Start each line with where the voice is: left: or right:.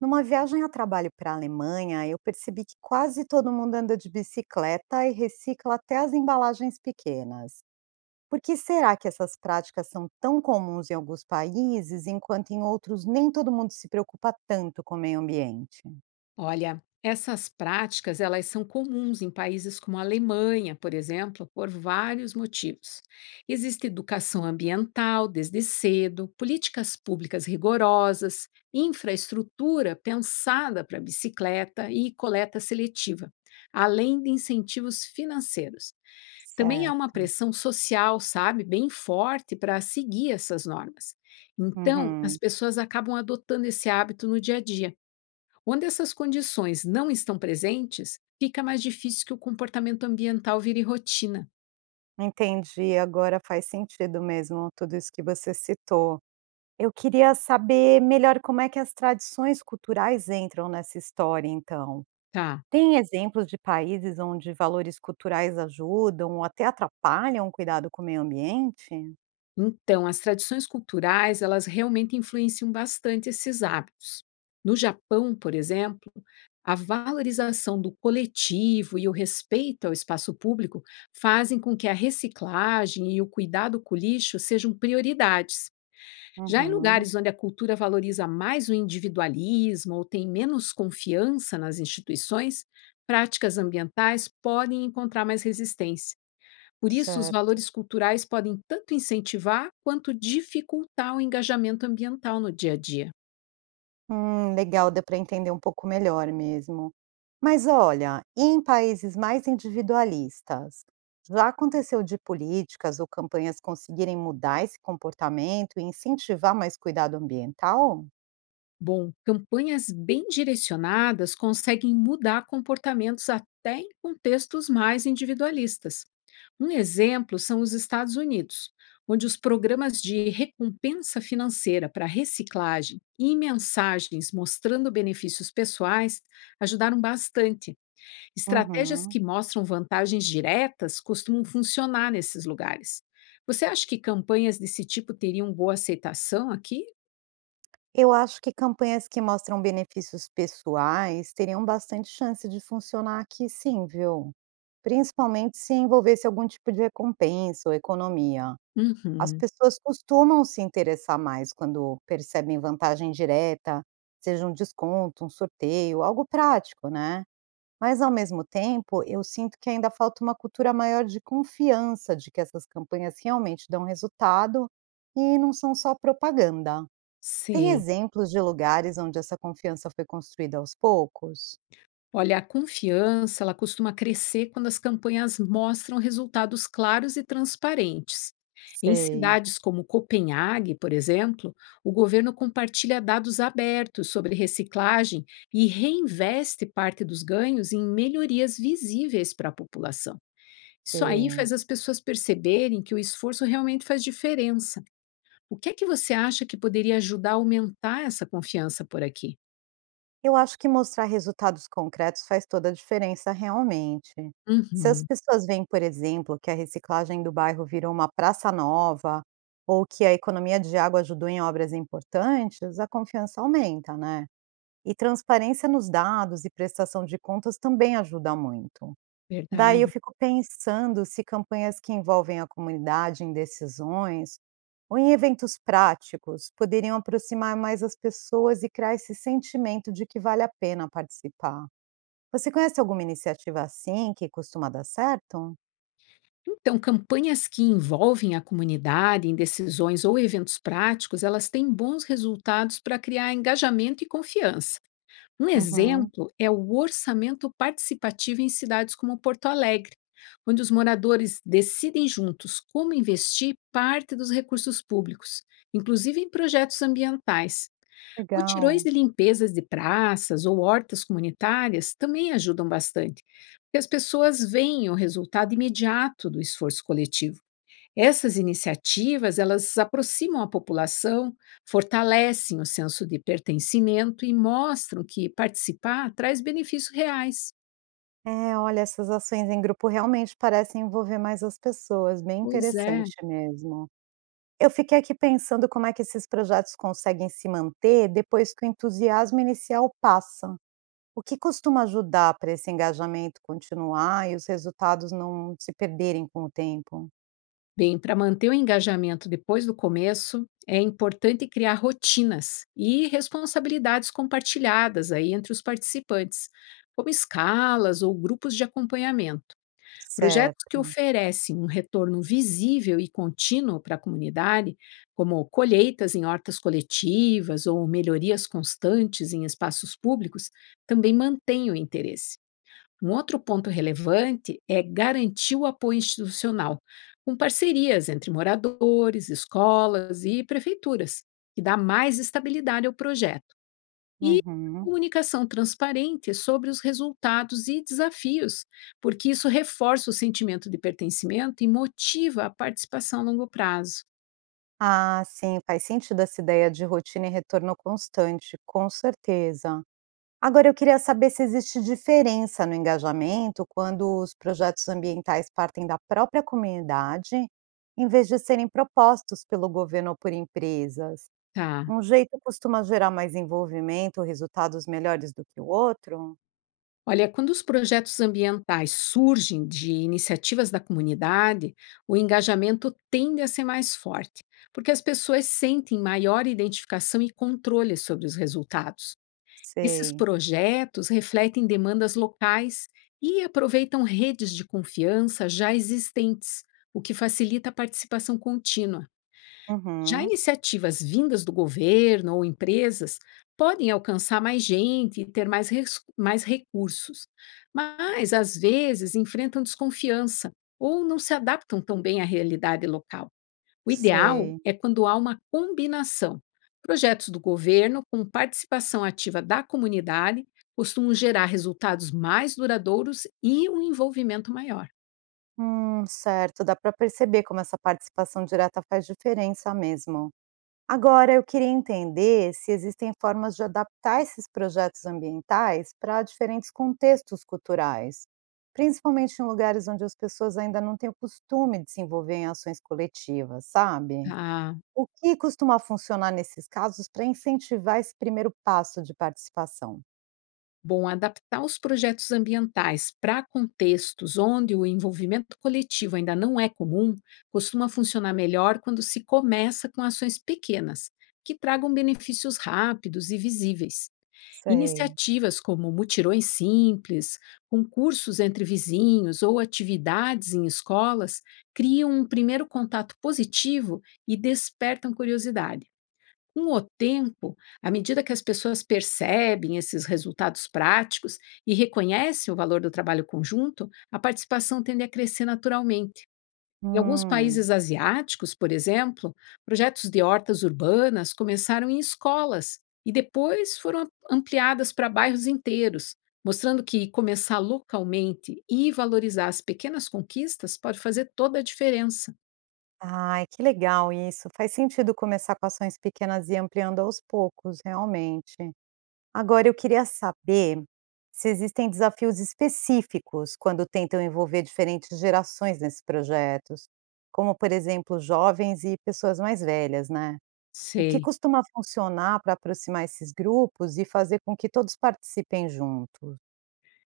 right: Numa viagem a trabalho para a Alemanha, eu percebi que quase todo mundo anda de bicicleta e recicla até as embalagens pequenas. Por que será que essas práticas são tão comuns em alguns países, enquanto em outros nem todo mundo se preocupa tanto com o meio ambiente?
left: Olha, essas práticas elas são comuns em países como a Alemanha, por exemplo, por vários motivos. Existe educação ambiental desde cedo, políticas públicas rigorosas, infraestrutura pensada para bicicleta e coleta seletiva, além de incentivos financeiros. Também há uma
right: Certo.
left: pressão social, sabe, bem forte para seguir essas normas. Então, as
right: Uhum.
left: pessoas acabam adotando esse hábito no dia a dia. Quando essas condições não estão presentes, fica mais difícil que o comportamento ambiental vire rotina,
right: Entendi, agora faz sentido mesmo tudo isso que você citou. Eu queria saber melhor como é que as tradições culturais entram nessa história, então.
left: tá?
right: Tem exemplos de países onde valores culturais ajudam ou até atrapalham o cuidado com o meio ambiente?
left: Então, as tradições culturais, elas realmente influenciam bastante esses hábitos. No Japão, por exemplo, a valorização do coletivo e o respeito ao espaço público fazem com que a reciclagem e o cuidado com o lixo sejam prioridades. Já em
right: Uhum.
left: lugares onde a cultura valoriza mais o individualismo ou tem menos confiança nas instituições, práticas ambientais podem encontrar mais resistência. Por isso, os
right: Certo.
left: valores culturais podem tanto incentivar quanto dificultar o engajamento ambiental no dia a dia.
right: Legal, deu para entender um pouco melhor mesmo. Mas olha, e em países mais individualistas, já aconteceu de políticas ou campanhas conseguirem mudar esse comportamento e incentivar mais cuidado ambiental?
left: Bom, campanhas bem direcionadas conseguem mudar comportamentos até em contextos mais individualistas. Um exemplo são os Estados Unidos, onde os programas de recompensa financeira para reciclagem e mensagens mostrando benefícios pessoais ajudaram bastante. Estratégias
right: Uhum.
left: que mostram vantagens diretas costumam funcionar nesses lugares. Você acha que campanhas desse tipo teriam boa aceitação aqui?
right: Eu acho que campanhas que mostram benefícios pessoais teriam bastante chance de funcionar aqui sim, viu? Principalmente se envolvesse algum tipo de recompensa ou economia. As
left: Uhum,
right: pessoas costumam se interessar mais quando percebem vantagem direta, seja um desconto, um sorteio, algo prático, né? Mas ao mesmo tempo, eu sinto que ainda falta uma cultura maior de confiança de que essas campanhas realmente dão resultado e não são só propaganda. Tem
left: sei.
right: exemplos de lugares onde essa confiança foi construída aos poucos?
left: Olha, a confiança, ela costuma crescer quando as campanhas mostram resultados claros e transparentes. Em
right: Sei,
left: cidades como Copenhague, por exemplo, o governo compartilha dados abertos sobre reciclagem e reinveste parte dos ganhos em melhorias visíveis para a população. Isso aí
right: sei.
left: faz as pessoas perceberem que o esforço realmente faz diferença. O que é que você acha que poderia ajudar a aumentar essa confiança por aqui?
right: Eu acho que mostrar resultados concretos faz toda a diferença realmente. Se as
left: Uhum,
right: pessoas veem, por exemplo, que a reciclagem do bairro virou uma praça nova, ou que a economia de água ajudou em obras importantes, a confiança aumenta, né? E transparência nos dados e prestação de contas também ajuda muito. Daí eu
left: verdade.
right: fico pensando se campanhas que envolvem a comunidade em decisões ou em eventos práticos poderiam aproximar mais as pessoas e criar esse sentimento de que vale a pena participar. Você conhece alguma iniciativa assim que costuma dar certo?
left: Então, campanhas que envolvem a comunidade em decisões ou eventos práticos, elas têm bons resultados para criar engajamento e confiança. Um
right: Uhum,
left: exemplo é o orçamento participativo em cidades como Porto Alegre, onde os moradores decidem juntos como investir parte dos recursos públicos, inclusive em projetos ambientais. Mutirões
right: legal.
left: de limpezas de praças ou hortas comunitárias também ajudam bastante, porque as pessoas veem o resultado imediato do esforço coletivo. Essas iniciativas, elas aproximam a população, fortalecem o senso de pertencimento e mostram que participar traz benefícios reais.
right: É, olha, essas ações em grupo realmente parecem envolver mais as pessoas, bem
left: Pois é.
right: interessante mesmo. Eu fiquei aqui pensando como é que esses projetos conseguem se manter depois que o entusiasmo inicial passa. O que costuma ajudar para esse engajamento continuar e os resultados não se perderem com o tempo?
left: Bem, para manter o engajamento depois do começo, é importante criar rotinas e responsabilidades compartilhadas aí entre os participantes, como escalas ou grupos de acompanhamento. Projetos que
right: Certo.
left: oferecem um retorno visível e contínuo para a comunidade, como colheitas em hortas coletivas ou melhorias constantes em espaços públicos, também mantêm o interesse. Um outro ponto relevante é garantir o apoio institucional, com parcerias entre moradores, escolas e prefeituras, que dá mais estabilidade ao projeto. E
right: Uhum.
left: comunicação transparente sobre os resultados e desafios, porque isso reforça o sentimento de pertencimento e motiva a participação a longo prazo.
right: Ah, sim, faz sentido essa ideia de rotina e retorno constante, com certeza. Agora, eu queria saber se existe diferença no engajamento quando os projetos ambientais partem da própria comunidade, em vez de serem propostos pelo governo ou por empresas.
left: Tá?
right: Um jeito costuma gerar mais envolvimento, resultados melhores do que o outro?
left: Olha, quando os projetos ambientais surgem de iniciativas da comunidade, o engajamento tende a ser mais forte, porque as pessoas sentem maior identificação e controle sobre os resultados. Esses
right: Sei.
left: projetos refletem demandas locais e aproveitam redes de confiança já existentes, o que facilita a participação contínua. Já
right: Uhum,
left: iniciativas vindas do governo ou empresas podem alcançar mais gente e ter mais recursos, mas às vezes enfrentam desconfiança ou não se adaptam tão bem à realidade local. O ideal
right: sei.
left: é quando há uma combinação. Projetos do governo com participação ativa da comunidade costumam gerar resultados mais duradouros e um envolvimento maior.
right: Certo, dá para perceber como essa participação direta faz diferença mesmo. Agora, eu queria entender se existem formas de adaptar esses projetos ambientais para diferentes contextos culturais, principalmente em lugares onde as pessoas ainda não têm o costume de se envolver em ações coletivas, sabe?
left: Tá?
right: O que costuma funcionar nesses casos para incentivar esse primeiro passo de participação?
left: Bom, adaptar os projetos ambientais para contextos onde o envolvimento coletivo ainda não é comum costuma funcionar melhor quando se começa com ações pequenas, que tragam benefícios rápidos e visíveis.
right: Sei.
left: Iniciativas como mutirões simples, concursos entre vizinhos ou atividades em escolas criam um primeiro contato positivo e despertam curiosidade. Com o tempo, à medida que as pessoas percebem esses resultados práticos e reconhecem o valor do trabalho conjunto, a participação tende a crescer naturalmente. Em alguns
right: Hum.
left: países asiáticos, por exemplo, projetos de hortas urbanas começaram em escolas e depois foram ampliadas para bairros inteiros, mostrando que começar localmente e valorizar as pequenas conquistas pode fazer toda a diferença.
right: Ai, que legal isso. Faz sentido começar com ações pequenas e ampliando aos poucos, realmente. Agora, eu queria saber se existem desafios específicos quando tentam envolver diferentes gerações nesses projetos, como, por exemplo, jovens e pessoas mais velhas, né? O que
left: Sei.
right: costuma funcionar para aproximar esses grupos e fazer com que todos participem juntos?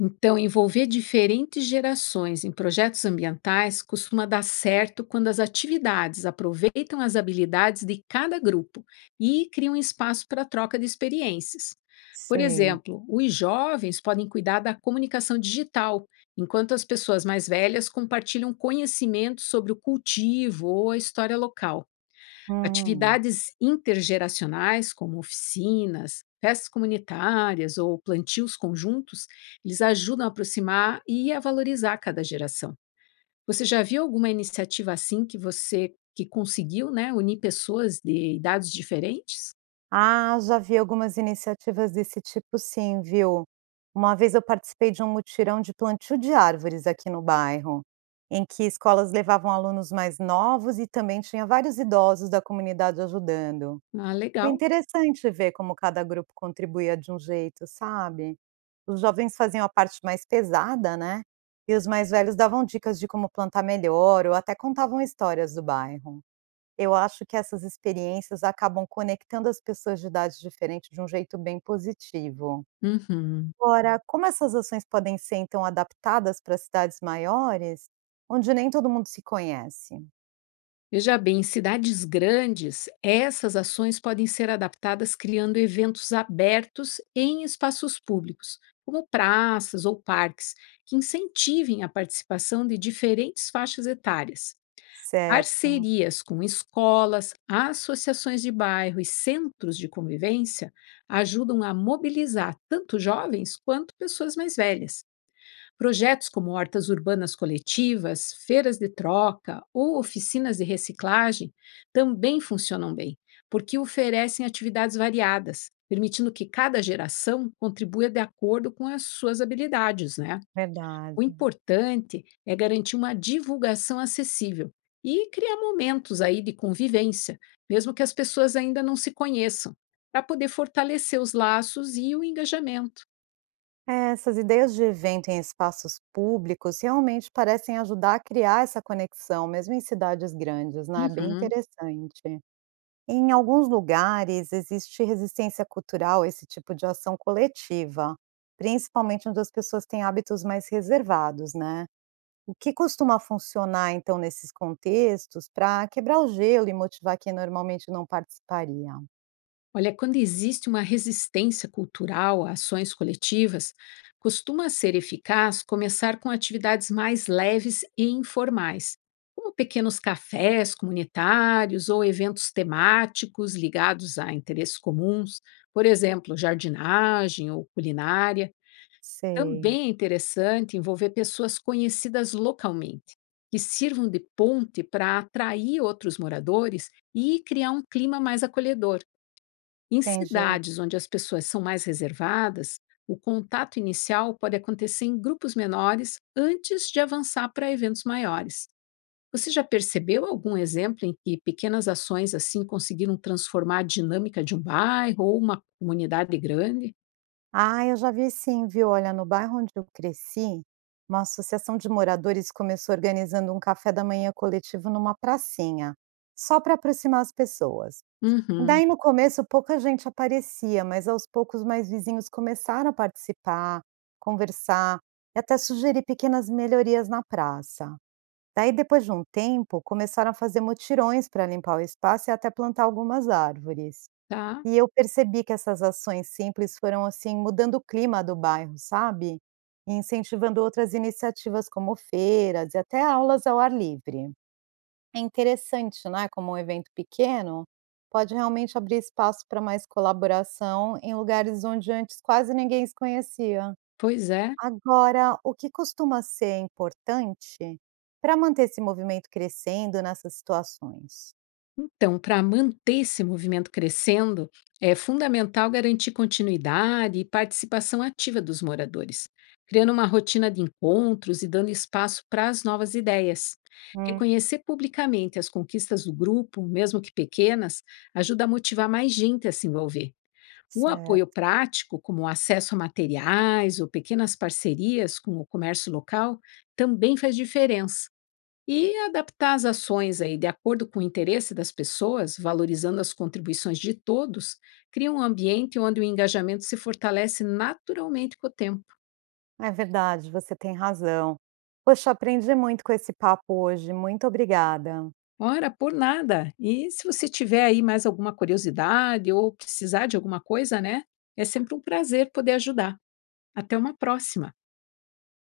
left: Então, envolver diferentes gerações em projetos ambientais costuma dar certo quando as atividades aproveitam as habilidades de cada grupo e criam espaço para troca de experiências. Por
right: Sei.
left: exemplo, os jovens podem cuidar da comunicação digital, enquanto as pessoas mais velhas compartilham conhecimento sobre o cultivo ou a história local.
right: Hum.
left: Atividades intergeracionais, como oficinas, festas comunitárias ou plantios conjuntos, eles ajudam a aproximar e a valorizar cada geração. Você já viu alguma iniciativa assim que você que conseguiu, né, unir pessoas de idades diferentes?
right: Ah, já vi algumas iniciativas desse tipo sim, viu? Uma vez eu participei de um mutirão de plantio de árvores aqui no bairro, em que escolas levavam alunos mais novos e também tinha vários idosos da comunidade ajudando.
left: Ah,
right: Foi
left: legal.
right: interessante ver como cada grupo contribuía de um jeito, sabe? Os jovens faziam a parte mais pesada, né? E os mais velhos davam dicas de como plantar melhor ou até contavam histórias do bairro. Eu acho que essas experiências acabam conectando as pessoas de idades diferentes de um jeito bem positivo.
left: Uhum.
right: Agora, como essas ações podem ser então adaptadas para cidades maiores, onde nem todo mundo se conhece?
left: Veja bem, em cidades grandes, essas ações podem ser adaptadas criando eventos abertos em espaços públicos, como praças ou parques, que incentivem a participação de diferentes faixas etárias.
right: Certo,
left: Parcerias com escolas, associações de bairro e centros de convivência ajudam a mobilizar tanto jovens quanto pessoas mais velhas. Projetos como hortas urbanas coletivas, feiras de troca ou oficinas de reciclagem também funcionam bem, porque oferecem atividades variadas, permitindo que cada geração contribua de acordo com as suas habilidades, né?
right: verdade.
left: O importante é garantir uma divulgação acessível e criar momentos aí de convivência, mesmo que as pessoas ainda não se conheçam, para poder fortalecer os laços e o engajamento.
right: É, essas ideias de evento em espaços públicos realmente parecem ajudar a criar essa conexão, mesmo em cidades grandes, né? É bem
left: Uhum.
right: interessante. Em alguns lugares existe resistência cultural a esse tipo de ação coletiva, principalmente onde as pessoas têm hábitos mais reservados, né. O que costuma funcionar então nesses contextos para quebrar o gelo e motivar quem normalmente não participaria?
left: Olha, quando existe uma resistência cultural a ações coletivas, costuma ser eficaz começar com atividades mais leves e informais, como pequenos cafés comunitários ou eventos temáticos ligados a interesses comuns, por exemplo, jardinagem ou culinária.
right: Sei,
left: Também é interessante envolver pessoas conhecidas localmente, que sirvam de ponte para atrair outros moradores e criar um clima mais acolhedor. Em
right: entendi.
left: cidades onde as pessoas são mais reservadas, o contato inicial pode acontecer em grupos menores antes de avançar para eventos maiores. Você já percebeu algum exemplo em que pequenas ações assim conseguiram transformar a dinâmica de um bairro ou uma comunidade grande?
right: Ah, eu já vi sim, viu. Olha, no bairro onde eu cresci, uma associação de moradores começou organizando um café da manhã coletivo numa pracinha, só para aproximar as pessoas.
left: Uhum,
right: Daí no começo pouca gente aparecia, mas aos poucos mais vizinhos começaram a participar, conversar e até sugerir pequenas melhorias na praça. Daí depois de um tempo começaram a fazer mutirões para limpar o espaço e até plantar algumas árvores.
left: tá.
right: E eu percebi que essas ações simples foram assim mudando o clima do bairro, sabe? E incentivando outras iniciativas como feiras e até aulas ao ar livre. É interessante, né, como um evento pequeno pode realmente abrir espaço para mais colaboração em lugares onde antes quase ninguém se conhecia.
left: Pois é.
right: Agora, o que costuma ser importante para manter esse movimento crescendo nessas situações?
left: Então, para manter esse movimento crescendo, é fundamental garantir continuidade e participação ativa dos moradores, criando uma rotina de encontros e dando espaço para as novas ideias.
right: Hum,
left: Reconhecer publicamente as conquistas do grupo, mesmo que pequenas, ajuda a motivar mais gente a se envolver. O apoio
right: certo.
left: prático, como o acesso a materiais ou pequenas parcerias com o comércio local, também faz diferença e adaptar as ações aí de acordo com o interesse das pessoas, valorizando as contribuições de todos, cria um ambiente onde o engajamento se fortalece naturalmente com o tempo.
right: É verdade, você tem razão. Poxa, aprendi muito com esse papo hoje. Muito obrigada.
left: Ora, por nada. E se você tiver aí mais alguma curiosidade ou precisar de alguma coisa, né? É sempre um prazer poder ajudar. Até uma próxima.